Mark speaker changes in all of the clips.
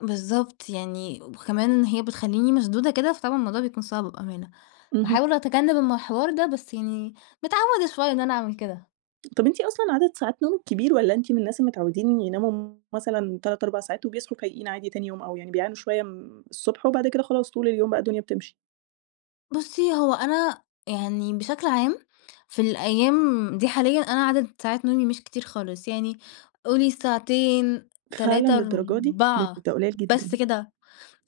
Speaker 1: بالضبط، يعني وكمان هي بتخلّيني مشدودة كده، فطبعًا الموضوع بيكُون صعب بأمانة.
Speaker 2: اهم.
Speaker 1: باحاول أتجنب الحوار ده، بس يعني متعودة شوية إن أنا أعمل كده.
Speaker 2: طَب أنتِ أصلًا عدد ساعات نومِك كبير والّا أنتِ من الناس المتعودين يناموا مثلًا 3، 4 ساعات وبيصحُوا فايقين عادي تاني يوم أو يعني بيعانوا شوية م الصبح وبعد كده خلاص طُول اليوم بقى الدنيا بتمشِي؟
Speaker 1: بُصي هو أنا يعني بشكل عام، في الأيام دي حاليًا أنا عدد ساعات نومي مش كتير خالص، يعني قولي ساعتين،
Speaker 2: فعلًا
Speaker 1: تلاتة،
Speaker 2: للدرجة دي؟ ده ك
Speaker 1: أربعة
Speaker 2: ده قليل
Speaker 1: بس
Speaker 2: جدًا.
Speaker 1: كده.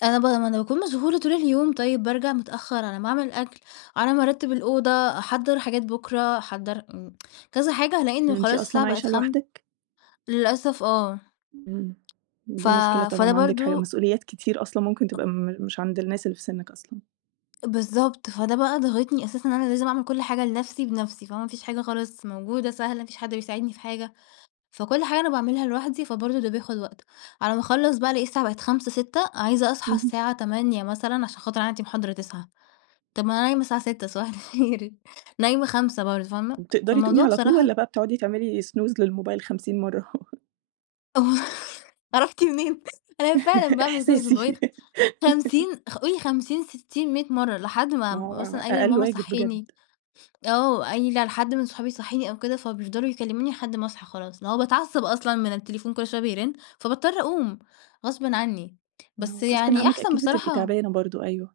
Speaker 1: أنا ب ما أنا باكُون مشغولة طُول اليوم طيب بارجَع متأخرعلى ما أعمل الأكل، على ما أرتب الأوضة، أحضّر حاجات بكرة، أحضّر م كذا حاجة، هالاقي إنه
Speaker 2: أنتِ
Speaker 1: خلاص الساعة
Speaker 2: أصلًا
Speaker 1: بقت
Speaker 2: عايشة
Speaker 1: خم
Speaker 2: لوحدِك؟
Speaker 1: للأسف آه.
Speaker 2: إمم،
Speaker 1: ف
Speaker 2: دي مشكلة
Speaker 1: فده
Speaker 2: طبعًا عندِك حاج
Speaker 1: برضه
Speaker 2: مسؤوليات كتير أصلًا ممكن تبقى م مش عند الناس اللي في سنِك أصلًا.
Speaker 1: بالضبط، فده بقى ضاغطني أساسًا إن أنا لازم أعمل كُلّ حاجة لنَفْسي بنَفْسي، فما فيش حاجة خالص موجودة سهلة، فيش حد بيساعدني في حاجة. فكُلّ حاجة أنا باعملها لوحدي، فبرضه ده بياخد وقت. على ما أخلّص بقى ألاقي الساعة بقت 17:00، 18:00، عايزة أصحى
Speaker 2: اهم.
Speaker 1: الساعة 08:00 مثلًا عشان خاطر عندي محاضرة 09:00. طَب ما أنا نايمة الساعة 06:00 صباح الخير نايمة 05:00 برضه، فاهمة؟
Speaker 2: بتقدَري تقومي
Speaker 1: فالموضوع
Speaker 2: على طُول والّا
Speaker 1: بصراحة
Speaker 2: بقى بتقعدي تعملي snooze للموبايل 50 مرّة؟
Speaker 1: عرفتِ منين؟ أنا فعلًا باعمل snooze للموبايل
Speaker 2: إحساسي.
Speaker 1: 50 خ قولي 50، 60، 100 مرّة لحد ما
Speaker 2: ما هو
Speaker 1: مثلًا
Speaker 2: ع
Speaker 1: قايلة
Speaker 2: أقل
Speaker 1: لماما
Speaker 2: واجب بجد.
Speaker 1: صحيني، أو قايلة لحد من صحابي صحيني أو كده، فبيفضَلوا يكلموني لحد ما أصحى خلاص. اللي هو باتعصب أصلًا من التليفون كُلّ شوية بيرن، فباضطر أقوم غصبٍ عني.
Speaker 2: ما
Speaker 1: بس
Speaker 2: هو غصبٍ
Speaker 1: يعني
Speaker 2: عنِك
Speaker 1: أحسن
Speaker 2: أكيد بتبقي
Speaker 1: بصراحة
Speaker 2: تعبانة برضه، أيوه.